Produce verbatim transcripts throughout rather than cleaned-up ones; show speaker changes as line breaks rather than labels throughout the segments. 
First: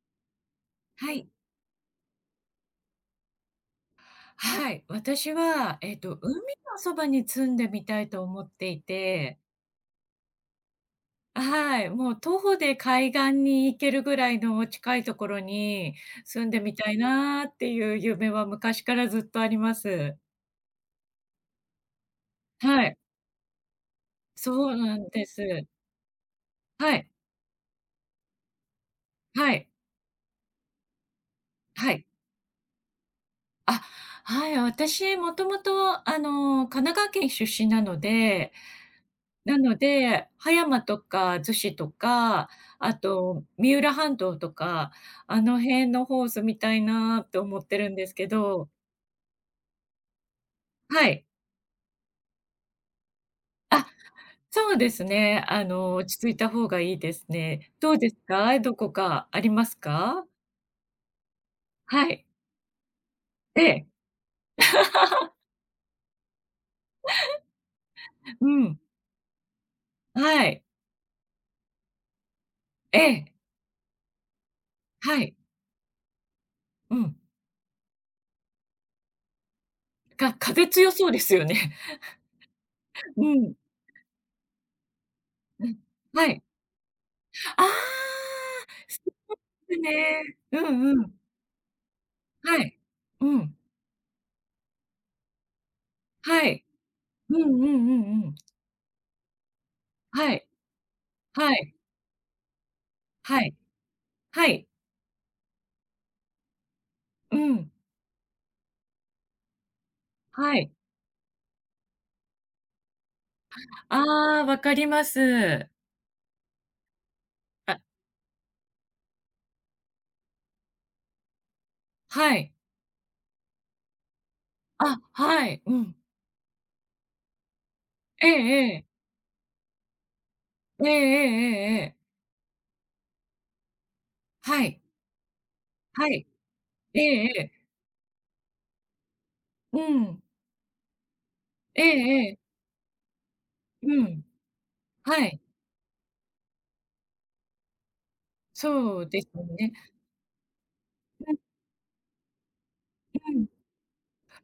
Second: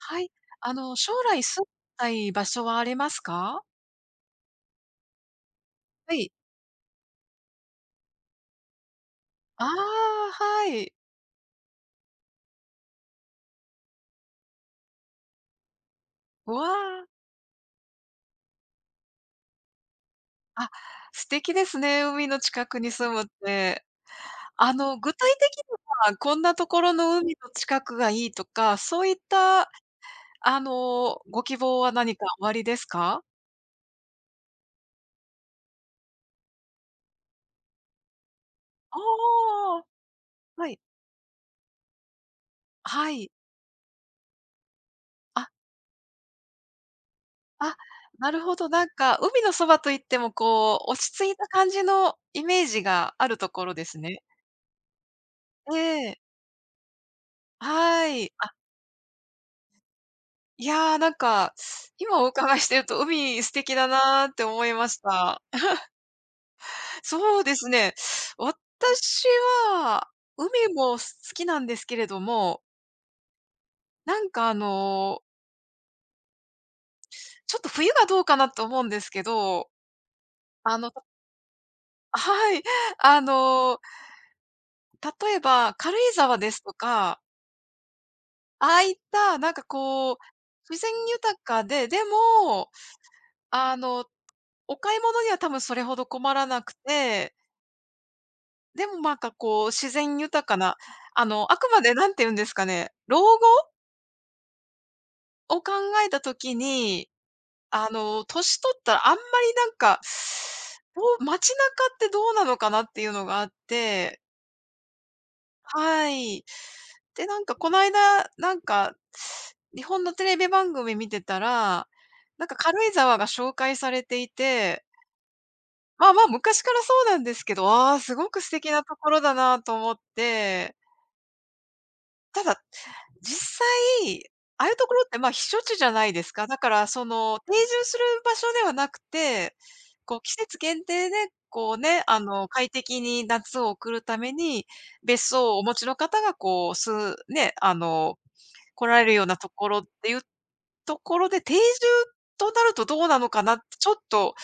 はい。あの、
は
将
い。
来住みたい場所はありますか？
はい。私は、えっ
は
と、
い。
海のそばに住んでみたいと思っていて、
ああ、はい。
はい、もう徒歩で海岸に行けるぐらいの近いところに住ん
う
で
わ
みたいなっていう夢は昔からずっとあります。
あ、あ、素敵ですね、海の近く
は
に
い、
住むって。
そ
あ
うな
の、
ん
具
で
体
す。
的には、こんなところ
はい、
の海の近くがいいとか、そういっ
はい、
た、あの、ご希望
は
は
い。
何かおありですか？
あ、はい、私もともと、あの、神奈川県出身なので、
あ
なの
あ、
で、葉
はい。
山とか逗子とか、あ
はい。
と三浦半島とか、あ
あ、
の辺の方住みたいなと思っ
あ、
てるんですけ
なるほど、
ど。
なんか、海のそばといっても、こう、落
は
ち
い。
着いた感じのイメージがあるところで
あ、
すね。
そうですね。あの、
え
落ち
え。
着いた方がいいですね。どう
は
です
い。あ、
か？どこかありますか？
いやー、なんか、
は
今
い。
お伺いしてると海素
え
敵
え。
だなーって思いました。そうですね。
うん。
私は、
は
海
い。
も好きなんですけれども、
ええ。
なんかあ
は
の、
い。うん。
ちょっと冬がどうかなと思うんですけど、
か風
あ
強
の
そうですよね。
はい。あ
うん。
の、例え
う
ば
ん。
軽井
は
沢
い。
ですとか、
ああ、
ああいったなんか
です
こう、
ね。う
自
ん
然
うん。
豊かで、で
は
も、
い。うん。
あの、お買い物には多分それほど困
は
らな
い。
くて
うんうんうんうん。
でもなんかこう、自然
は
豊
い、
かな、あの、
は
あく
い、
までなんて言うんですかね、老後
はい、はい。
を考えた時に、
うん。
あの、年取ったらあんまりなんか、
はい。
どう街中ってどうなのかなっていうのがあっ
あ
て
あ、わかります。
はい。で、なんかこ
あ、
の間、なんか、日本のテレビ番組見てたら、
は
なん
い。
か軽井沢が紹介されていて、
あ、はい。うん。
まあまあ、昔からそうなんですけど、ああ、す
え
ごく素
え
敵
え
なと
え。
ころだなと思って
ええええええ。
実際、
は
ああいう
い、
ところって、ま、あ避暑地じゃな
は
いで
い。
すか。だから、
え
そ
え
の、
ええ。
定住する場所ではなくて、
う
こう、
ん。
季節限定で、こう
え
ね、あ
えええ。
の、快適に夏を送
う
るた
ん。
めに、
は
別
い。
荘をお持ちの方が、こう、すね、あの、来ら
そ
れ
う
る
で
よう
す
なとこ
ね。
ろっていうところ
う
で、定住となるとどうな
ん
の
う
か
ん。
なって、ちょっと、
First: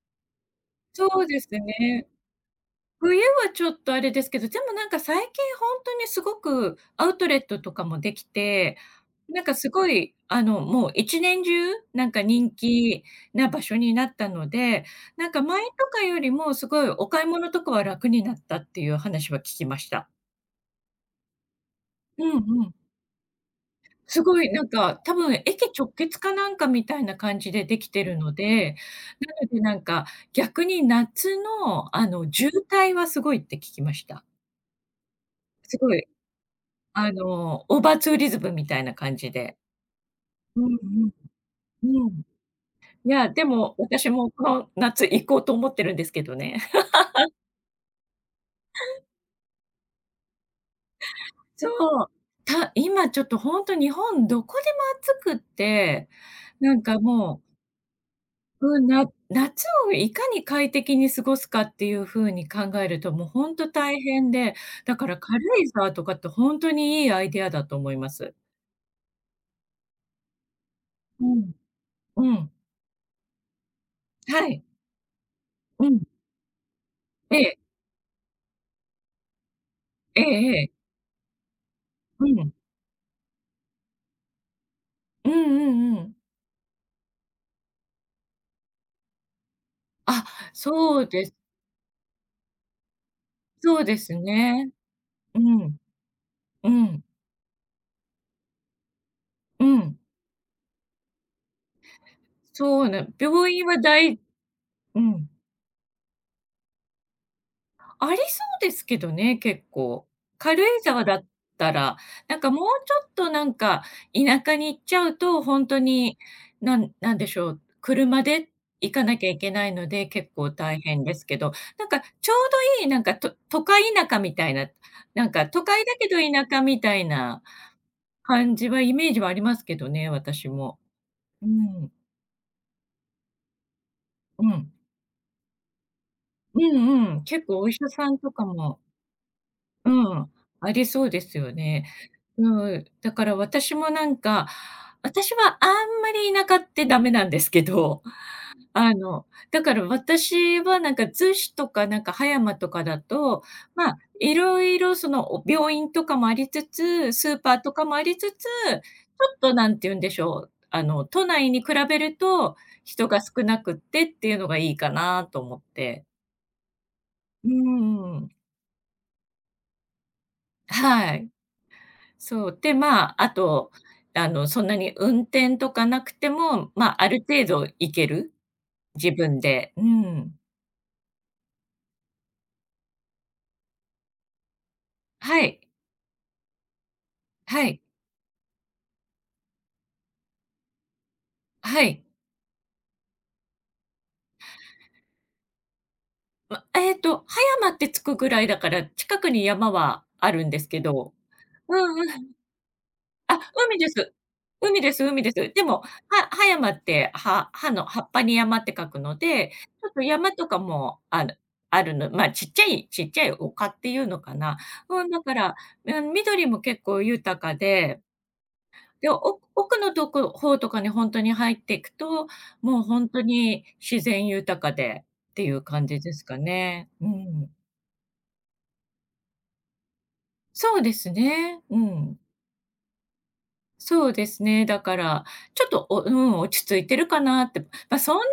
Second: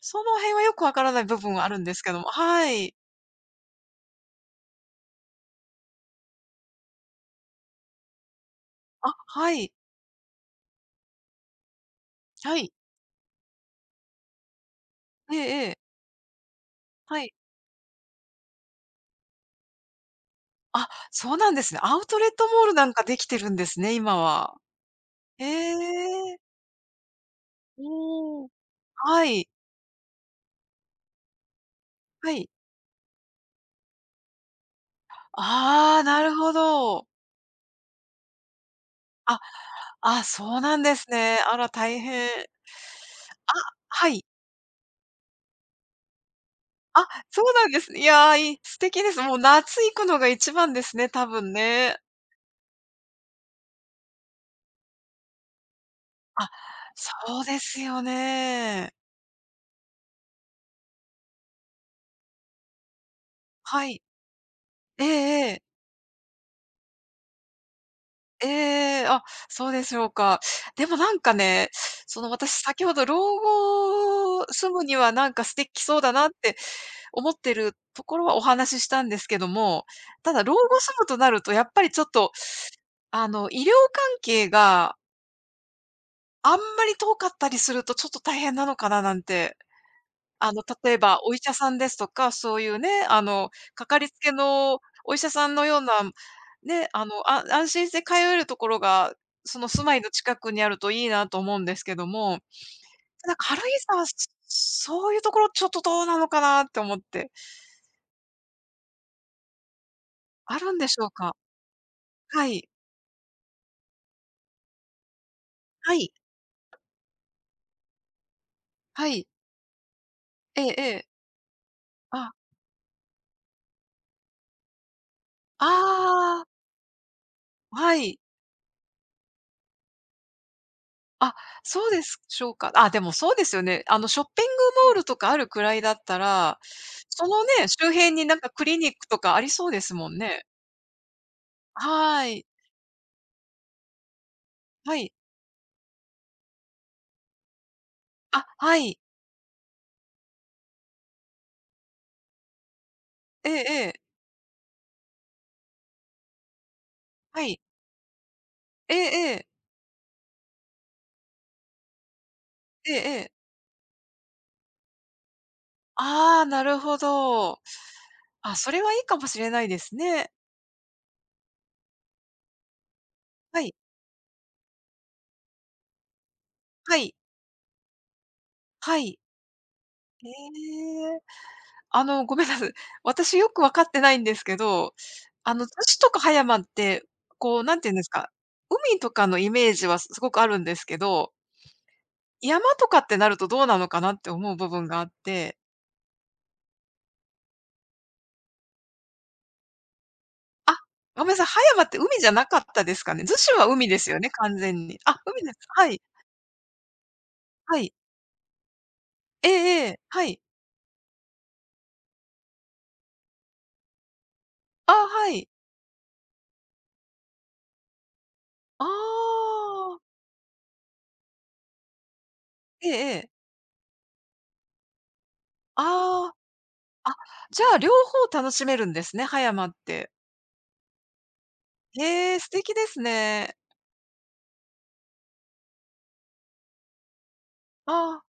その辺はよくわか
そ
らない
う
部
です
分はあるんです
ね。
けどもはい。
冬はちょっとあれですけど、でもなんか最近本当にすごくアウトレットとかもできて、
あ、
なん
は
かす
い。
ごい、あの、もう一年中、なんか人
はい。
気な場所になったので、なん
え
か前
えええ。
とかよりもすごいお
は
買い
い。
物とかは楽になったっていう話は聞きました。
あ、そうなんですね。アウト
う
レッ
ん
ト
う
モー
ん。
ルなんかできてるんですね、今
すごい
は。
なんか、多分
へ
駅直結か
え。
なんかみたいな感じでできてるの
うん。
で、
は
なの
い、
でなんか、逆に夏のあの、
はい。
渋滞はすごいって聞きました。すご
ああ、
い
なるほど。
あの、オーバーツーリズムみたいな感じ
あ、
で。
あ、そ
う
う
ん
なんですね。あら、
う
大
ん、うん。
変。
いや、でも、
あ、は
私
い。
もこの夏行こうと思ってるんですけどね。
あ、そうなんですね。いや、いい素敵です。もう夏行くのが一番ですね、多 分
そ
ね。
う。た今ちょっとほんと日本どこでも暑くって、
あ、
なんか
そ
も
うですよ
う、うん、
ね。
な夏をいかに快適に過ごすかっていう風に考えると、もうほんと
は
大
い。
変で、だ
え
から軽
えええ。
井沢とかってほんとにいいアイデアだと思います。
ええ、あ、そうでしょうか。でもなん
う
か
ん、
ね、その
うん、
私先ほど老
は
後
い、
住むにはなんか素敵
う
そう
ん、
だなって思っ
え
て
え、
るところはお話ししたんですけども、
ええ
ただ老後
ええ、
住むとなるとやっぱりちょっ
う
と、
ん、
あの、医療関係が
うんうんうん。
あんまり遠かったりするとちょっと大変なのかななんて
あ、
あの、例え
そう
ば
で
お
す。
医者さんですとか、そういうね、あの、
そう
か
で
かり
す
つけ
ね。
のお医者
う
さんの
ん、
ような、
う
ね、
ん、
あの、あ安心して通えるところが、そ
う
の住ま
ん。
いの近くにあるといいなと思うんですけども、
そうな
ただ
病
軽井
院はだ
沢、そ
いう
そういう
ん、
ところちょっとどうなのかなって思って。
ありそうですけどね、結構。
あ
軽井
るんでし
沢
ょう
だっ
か？
たら、なん
は
かもう
い。
ちょっとなんか、田舎に行っちゃうと、ほんと
はい。
に、なんなんでしょう、車で行か
は
なき
い。
ゃいけないので、結構
ええ
大
え
変
え。
ですけど、なんかちょ
あ、
うどいい、なんか、と都会田舎みたいな、なんか都会だけど
ああ、
田舎みたいな
はい。
感じはイメージはありますけどね、私も。
あ、
うん、う
そう
ん。
でしょうか。あ、でもそうですよね。あの、ショッピングモールとかあるくらいだった
う
ら、
んうん。
そ
結
の
構お
ね、
医者
周
さ
辺
ん
に
と
なん
か
かクリ
も、
ニックとかありそうで
う
すもん
ん、
ね。
ありそうですよね。
はい。
うん、だから私もなんか、
はい。
私はあんまり田舎ってダメなんですけど、
あ、は
あ
い。
の、だから私はなんか逗子とかなんか葉山とかだと、
ええ
ま
え
あ、
え。
いろいろその、お病院とかもありつつ、スー
は
パ
い。
ーとかもありつつ、ちょ
えええ
っ
え。
となんて言うんでしょう、あの、都内に比べると
ええ
人が
ええ。
少なくってっていうのがいいかなと思って。
ああ、なるほ
うー
ど。
ん、
あ、それはいいかもしれないですね。
はい。そう、で、まあ、あ
は
と、
い。
あの、そんなに運転とかなくても、ま
は
あ、あ
い。
る程度行ける、
は
自
い。
分で。う
へ
ん。
え。あの、ごめんなさい。私よくわかってないんですけど、
は
あ
い、
の、逗子とか葉山って、こう、
は
なん
い、
て言うんですか、海とかのイメージはすごくあるんですけど、
はい。
山とかってなるとどうなのかなって思う部分があって。
ま、えっと、葉山って着くぐらいだから、近くに山はあるんです
あ、
けど。
ごめんなさい、葉
う
山って
んう
海
ん
じゃなかったですかね？逗
あ、
子は
海で
海です
す。
よね、完全
海で
に。
す
あ、
海で
海
す。
です。
でも、
はい、
は葉山って、は葉
は
の
い。
葉っぱに山って書くの
え
で、
え
ち
え
ょっ
え、
と
は
山
い。
とかもあるあるのま、ちっちゃいちっちゃい丘っていうのかな。
あ
う
あ、
ん、だ
は
か
い。
ら、うん、緑も結構豊かで、で、
あ
お奥のと
あ。
こ方とかにほんとに入っていくと、もう
ええ
ほん
え
と
え。
に自然豊かでっていう感じです
あ
かね。う
あ、あ、
ん。
じゃあ両方楽しめるんですね、葉山って。
そうですね。うん。
へえ、素敵ですね。
そうですね。だから、ちょっと、おうん、落ち着いてるかなって。
あ
まあ、そん
あ。
な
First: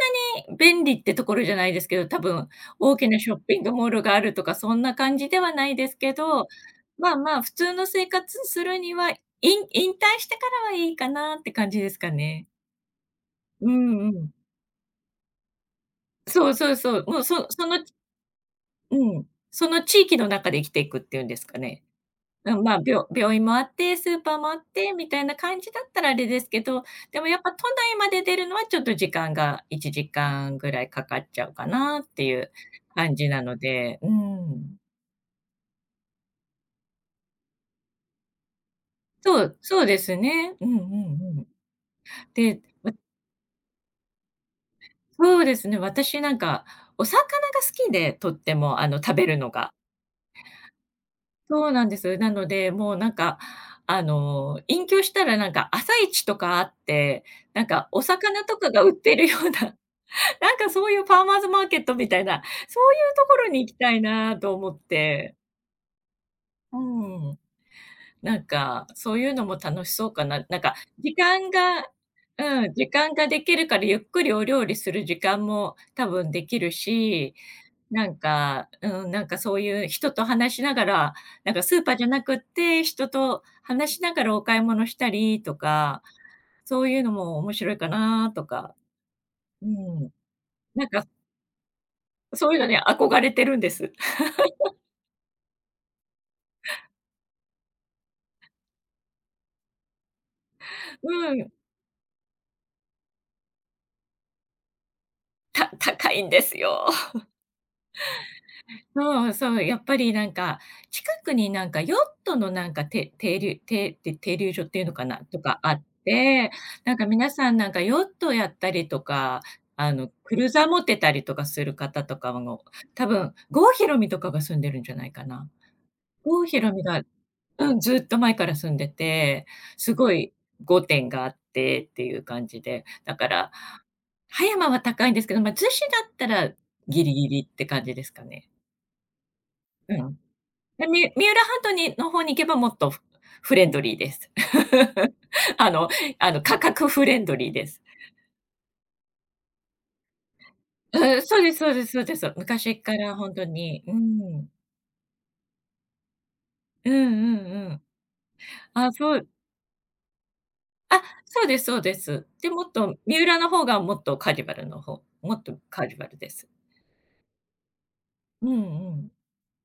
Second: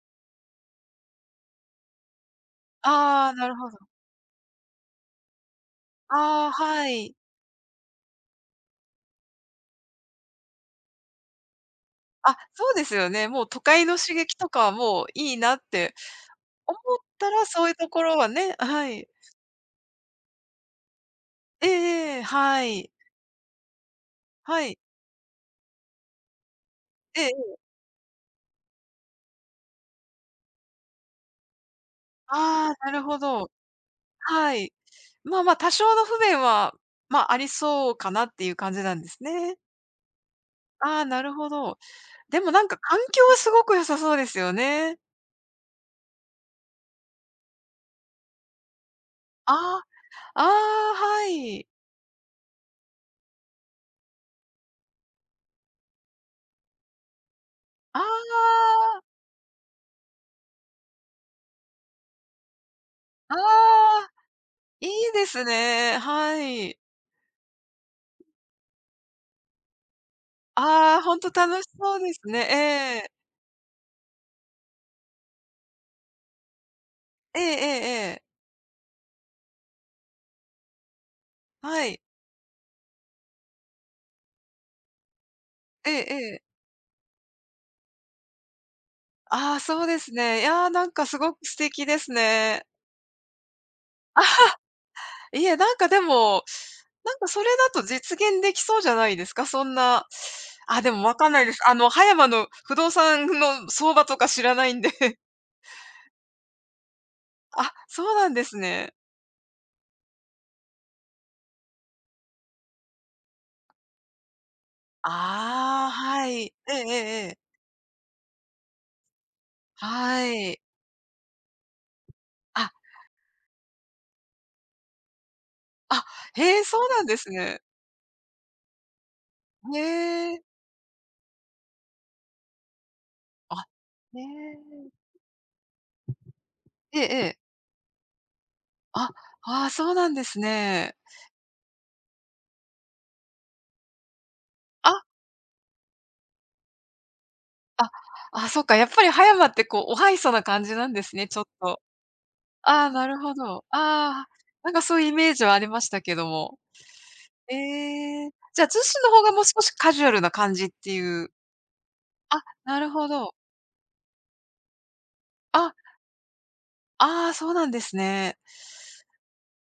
に便利ってところじゃないですけど、多分大きなシ
ああ、
ョッ
なる
ピン
ほ
グ
ど。
モールがあるとかそんな感じではないですけど、
ああ、は
まあ
い。
まあ、普通の生活するには、引引退してからはいいかなって感じですか
あ、
ね。
そうですよね。もう都
う
会の
んう
刺
ん。
激とかはもういいなって
そうそう
思っ
そう。もう
た
そ
ら、そ
そ
ういう
の
ところはねはい。
うん、その地域の中で生きていくっていうんですか
ええ
ね。
ええ、
うん、
は
まあ、
い。
病病院もあって、スーパーもあ
は
っ
い。
てみたいな感じだったらあれですけど、でも
え
やっぱ
え
都内まで出るのはちょっと時間がいちじかんぐらいかかっちゃうかなっていう
ああ、なる
感
ほ
じな
ど。
ので、う
はい。
ん。
まあまあ、多少の不便は、まあ、ありそうかなっていう感じなんです
そう、
ね。
そうですね。うんうん
ああ、なる
うん。
ほど。でも
で、
なんか
わ
環境はすごく良さそうですよね。
そうですね、私なんかお魚が好きで、とっても、あの、食べるの
あ
が。
あ、ああ、はい。
そうなんです。なので、もうなんか、あの、隠居したらなんか朝市とかあって、なんか
あ
お魚とか
あ、
が売ってるようななんかそういうファーマーズマーケットみたいな、そういうとこ
あ
ろに行きたい
あ、
なと思っ
いいで
て。
すね。は
う
い。
ん。なんか、そういうのも楽しそうかな。なんか、
ああ、
時
ほんと
間
楽し
が
そうですね。
うん、時
ええ。
間ができるからゆっくりお料理する時間も多分できるし、
ええええ
な
え
ん
え。
か、うん、なんかそういう人と話しながら、なんかスー
は
パー
い。
じゃなくって、人と話しながらお買い物したりと
ええ
か、
ええ。
そういうのも面白いかなとか。
ああ、
う
そうで
ん。
すね。いや、
な
な
ん
ん
か、
かすごく素敵です
そういう
ね。
のに憧れてるんです。
あ、いえ、なんかでも、なんかそれだと実現できそうじゃないですか？そんなあ、でもわかん
う
ない
ん、
です。あの、葉山の不動産の相場とか知らないんで。
た高いんですよ。
あ、そうなんですね。
そうそう、やっぱりなんか、近くになんかヨットのなんか、て停留てて停留所っていうのかな、とかあっ
ああ、はい。
て、
ええええ
なんか
え
皆
え。
さんなんかヨットやったりとか、あの、
は
クルー
い。
ザー持ってたりとかする方とかも、
あ、
多分、郷ひろみとかが住んでるんじゃないかな。
あ、
郷
へ
ひ
え、
ろみ
そう
が
なんですね。
うん、ずっと前から住んでて、
へ
すごい
え。
ご殿があってっていう感じで、だから、
あ、へ
葉山は
え。
高いんですけど、ま、逗子だったら
ええ
ギリ
え
ギ
え。
リって感じですかね。
あ、ああ、そ
う
うなん
ん。
です
で、
ね。
み三浦半島にの方に行けばもっとフフレンドリーです。
あ、
あのあの、価格フレンドリーです。
あ、あ、そっか、やっぱり葉山ってこう、おはいそな感じなんで
う
す
ん、
ね、ち
そ
ょ
う
っ
ですそう
と。
ですそうです。昔
ああ、
か
な
ら
る
ほん
ほ
と
ど。
に。う
ああ、
ん。
なんかそういうイメージはありましたけども。
うんう
え
んうん。
え、じゃあ、逗
あ、
子の
そ
方
う
がもう少しカジュアルな感じってい
あ、
う。
そうですそうです。
あ、
で、もっ
なる
と
ほ
三
ど。
浦の方がもっとカーニバルの方もっと
あ、
カーニバルです。
ああ、そうなんですね。
うんうん。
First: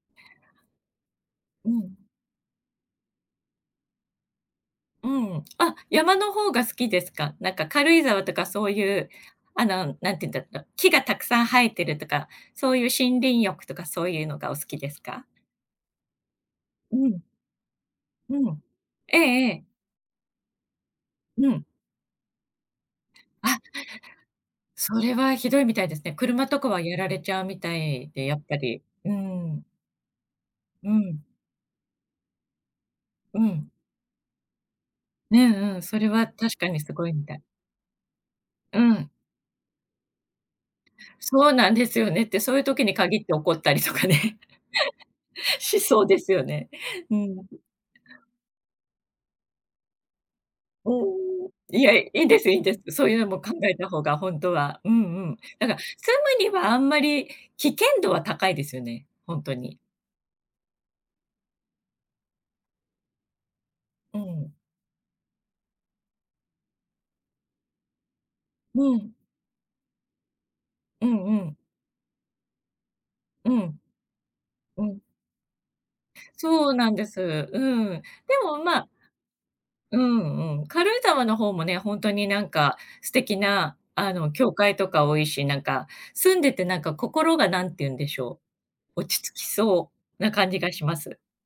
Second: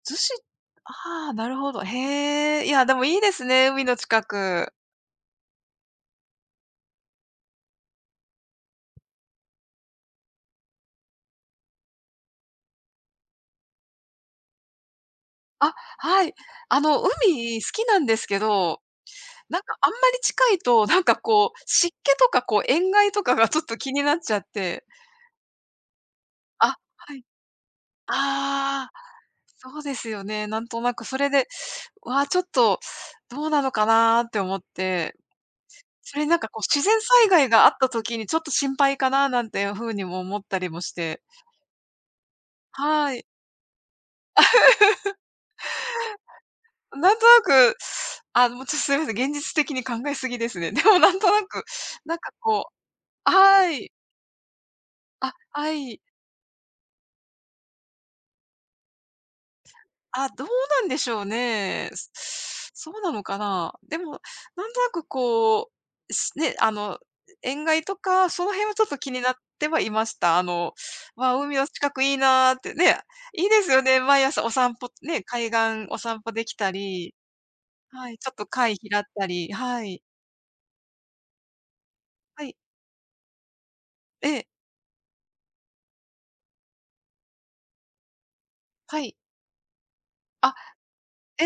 逗子ああ、なる
う
ほど。
ん。
へえ、いや、でもいいですね、海の近く。
うん。あ、山の方が好きですか？なんか軽井沢とかそういう、あの、なんて言うんだろう、木がたくさん生えてるとか、そういう森林浴とかそういうのがお好きですか？
あ、はい。あ
う
の、
ん、
海好きなんですけ
うん。
ど、
えええ
なんか
え。
あんまり近いと、なんかこ
う
う、
ん。
湿気とかこう塩害とかが
あ、
ちょっと気になっちゃって。
それはひどいみたいですね。車とか
あ、
はやら
は
れ
い。
ちゃうみたいで、やっぱり。
ああ、
うん。
そうですよね。なんと
う
なくそ
ん。
れで、わ、ちょっと
う
どうな
ん。
のかなって思って、
うんうん、それ
それ
は
になん
確
かこう
かに
自
す
然
ごいみ
災
たい。
害があった時にちょっと心
う
配
ん、
かななんていう風にも思ったりもして。
そうなんですよねって、そういう時に
は
限っ
い。
て怒ったりとかね、しそうですよね。
な
う
んとな
ん。
く、あ、もうちょっとすみません、現実的に考えすぎですね。でもなんとな
う
く、
ん。いや、い
なん
いん
か
ですいいん
こ
です。そういうの
う
も考
は
えた
い。
方が本当は。うんう
あ、
ん。だ
は
から住
い。
むにはあんまり危険度は高いですよね、本当に。
あ、どうなんでしょうね。すそうなのかな。で
う
も、
ん。
なんとなくこう、しね、あの、塩害とか、その辺はちょっ
う
と気
ん。
になってはいました。あの、
うん
ま
う
あ、
ん。
海の近くいいなーってね、いい
う
です
ん。
よね。毎朝お散
う
歩、
ん。
ね、海岸お散歩でき
そ
た
うなんで
り、
す。うん。で
はい、ちょっと
も、
貝
ま、
拾
あ
ったり、は
う
い。
んうん。軽井沢の方もね、ほんとにな
は
ん
い。
か素敵な、あ
え
の、
え、
教会とか多いし、なんか、住んでてなんか心が何て言うんでしょう、
はい。
落ち着きそうな感
あ、
じがします。
え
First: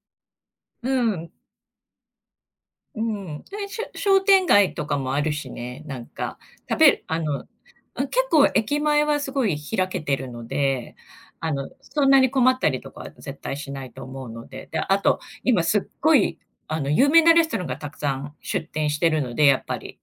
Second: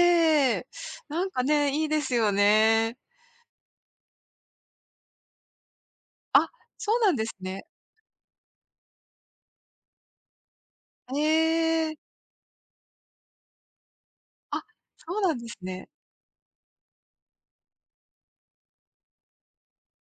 え。
う
なん
ん、
かね、いいですよね。
うん。で、しょ商店街とかもあるしね、なんか、
あ、
食べ
そう
る
なん
あ
です
の、
ね。
うん、結構駅前はすごい開けてるので、あの、
ええ。
そんなに困ったりとかは絶対しないと思うの
あ、
で、で、あ
そ
と、
うなんです
今すっ
ね。
ごい、あの、有名なレストランがたくさん出店してるので、やっぱり。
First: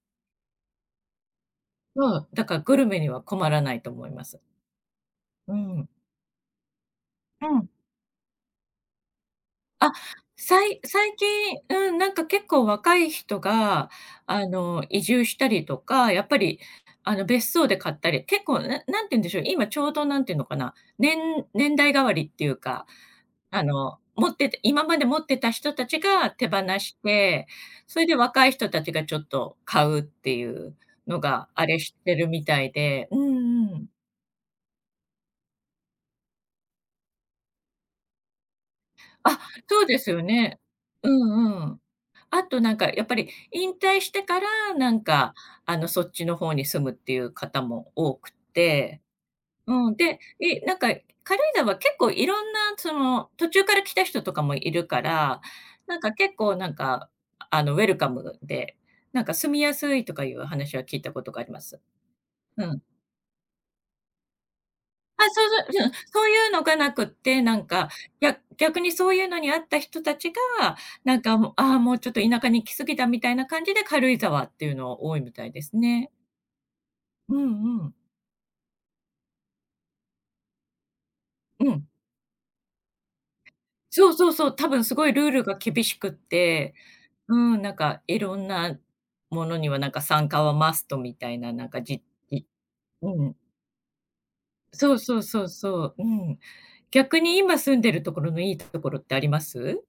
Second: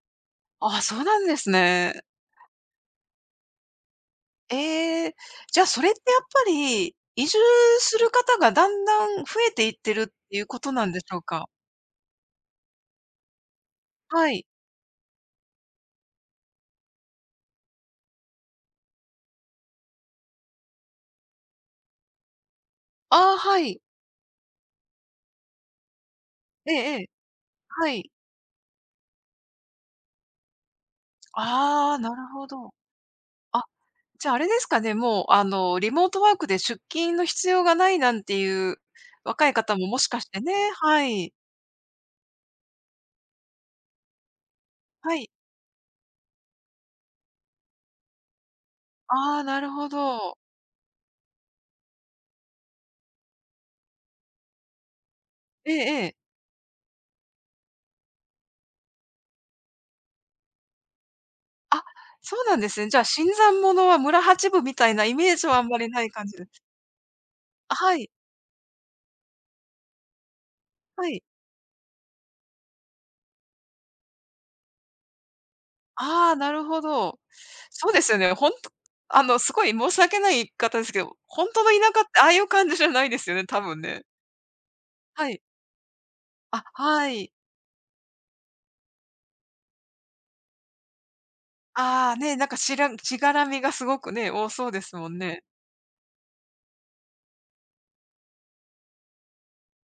ああ、そうなんですね。
うん、だからグルメには困らないと思います。
ええ、
う
じゃあ、そ
ん。
れってやっぱり、移住
うん。
する方がだんだん増えていっ
あ、
てるっていうこ
さ
と
い
なんでし
最
ょうか？
近、うん、なんか結構若い人が、
は
あ
い。
の、移住したりとか、やっぱり、あの、別荘で買ったり、結構、ななんて言うんでしょう、今ちょうどなんて言うのかな、年年代代わりっていうか、
ああ、は
あ
い。
の、持ってて今まで持ってた人たちが手放
ええ
し
ええ、
て、
は
それ
い。
で若い人たちがちょっと買うっていうのがあれ
あ
し
あ、な
て
る
るみ
ほ
た
ど。
いで、うん
あ、
うん。
じゃあ、あれですかね、もう、あの、リモートワークで出勤の必要がないなんていう
あ、
若い方
そう
もも
で
し
す
か
よ
してね、
ね。
は
う
い。
んうん。あとなんかやっぱり引退してから、なん
はい。
かあの、そっちの方に住むっていう方も多くて、
ああ、なるほ
うん、で、
ど。
いなんか軽井沢結構いろんなその途中から来た人とかもいるから、
ええ
なん
え
か
え。
結構なんか、あの、ウェルカムで、なんか住みやすいとかいう話は聞いたことがあります。
あ、そうなん
う
です
ん。
ね。じゃあ、新参者は村八分みたいなイ
あ、
メー
そ
ジ
う
はあんま
そう、う
り
ん、
ない
そ
感
う
じで。
いうのがなくって、なん
あ、
か、
はい、
や逆にそういうのにあった人たちが、
は
なん
い。
かもう、ああ、もうちょっと田舎に行き過ぎたみたいな感じで、軽井沢っていうのは多いみたいですね。
ああ、なるほど。
うんう
そう
ん。
ですよね。ほんとあの、すごい申し訳ない言い方ですけど、ほんと
う
の田
ん。
舎ってああいう感じじゃないですよね、多分ね。
そうそうそう、多分すごいルー
はい。
ルが厳しくっ
あ、
て、
はい。
うん、なんかいろんなものにはなんか参加はマストみたいな、なんかじ
ああ、ね、
じ
なんかしらし
う
が
ん。
らみがすごくね、多そうで
そ
す
う
も
そ
ん
うそ
ね。
うそう、うん。逆に今住んでるところのいいところってあります？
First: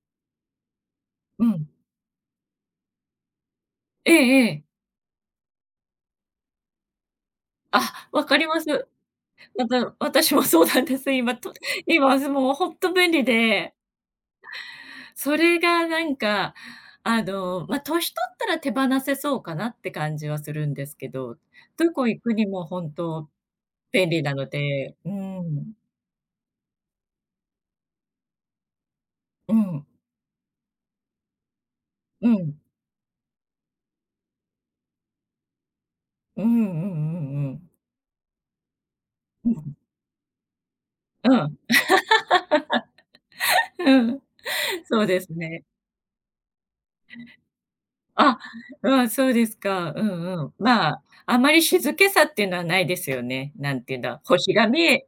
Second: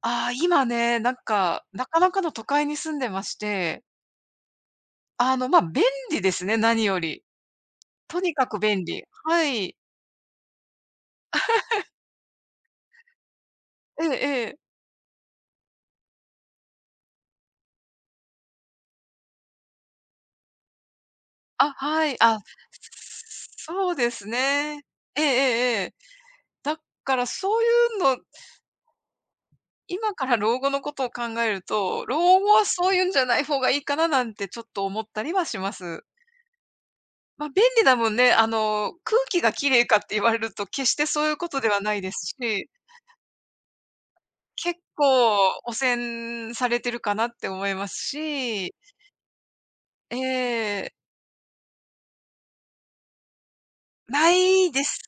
ああ、今ね、なん
うん。
か、なかなかの都会に住んでまして、
ええええ。
あの、ま、便利ですね、何より。
あ、
と
わ
に
か
か
り
く
ます。や
便利。は
っ
い。
ぱ、私もそうなんです。今と今もうほんと便利で、
ええええ。
それがなんか、あの、ま、年取ったら手放せそうかなって感じはするんですけど、
あ、
ど
は
こ
い。
行く
あ、
にも本当
そう
便
で
利
す
なの
ね。
で、う
えええ
ーん、
えええ。だからそういうの
うん、
今から老後のことを考えると、
う
老後
ん、
はそういうんじゃない方がいいかななんてちょっと思ったりはします。
うんうんうん
ま
う
あ、便
ん。
利なんね、あの、空気
う
が綺
ん、
麗かって言われると決してそうい
う
うこ
ん、
とではないですし、
うん、
結
そうです
構
ね。
汚染されてるかなって思います
あ、
し、
うん、そうですか。う
え
んうん。ま
え、
あ、あまり静けさっていうのはないですよね。なんていうんだ、
な
星が
い
見
です
え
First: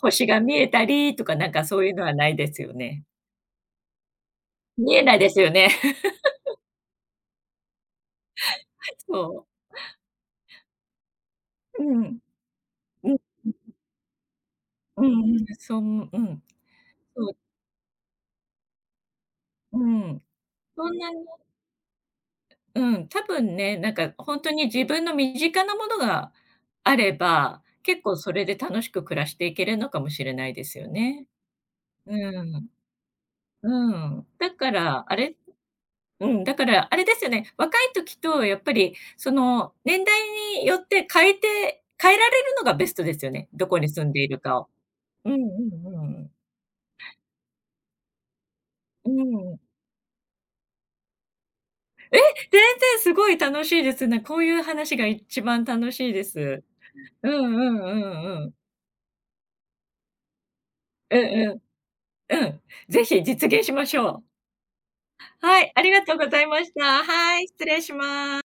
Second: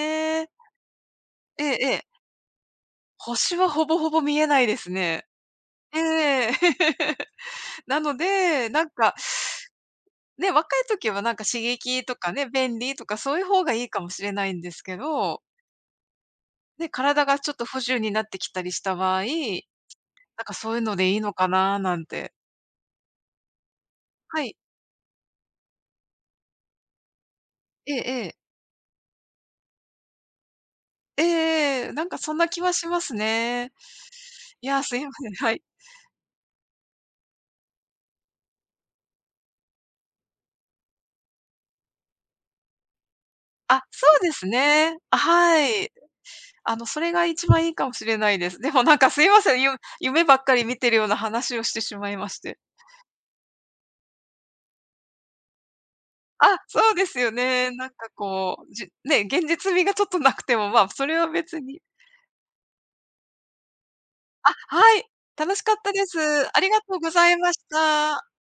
星が見えたりとか、なんか
ええ
そうい
え
うの
え、
はないですよね。
星はほぼほぼ見えないです
見えない
ね。
ですよね。
ええ。なので、なん か
そ
ね、若い時はなんか刺
う。う
激と
ん。
かね、便利と
う
か
ん。
そういう方がいいかもしれないんですけ
うんうんう
ど、
んそう、うん。
ね、体
そう、
がちょっと不自由になってきたりした場合、
うん。
なんかそういう
そ
の
んな
でいい
に
のかななんて。
うん、多分ね、なんか本
は
当
い。
に自分の身近なものがあれば、
ええ
結構
え
そ
え。
れで楽しく暮らしていけるのかもしれないですよね。
ええなん
う
かそんな気
ん。
はしますね。
うん。だ
い
か
や、す
ら、
いま
あ
せん、
れ
はい。
うん、だからあれですよね、若い時とやっぱりその年代によって変えて変えられるのがベストですよね、どこ
あ、
に住
そ
ん
う
でい
で
る
す
かを。
ね。あ、
うんう
はい。
んうん。
あの、それが一番いいかもしれないです。でもなん
う
かすいませ
ん。
ん、ゆ夢ばっかり見てるような話をしてしまいまして。
全然すごい楽しいですね。こういう話が一番楽しいで
あ、
す。
そうです
う
よ
ん
ね。
うん
な
う
んか
んうん。
こう、じね、現実味がちょっとなくても、まあ、そ
う
れ
ん
は
う
別
ん。
に
うん。ぜひ実現しましょう。
あ、はい、楽
は
し
い、
かっ
あり
た
が
で
とう
す。
ござい
あ
ま
り
し
がとう
た。
ござい
はい、
まし
失礼し
た。
ます。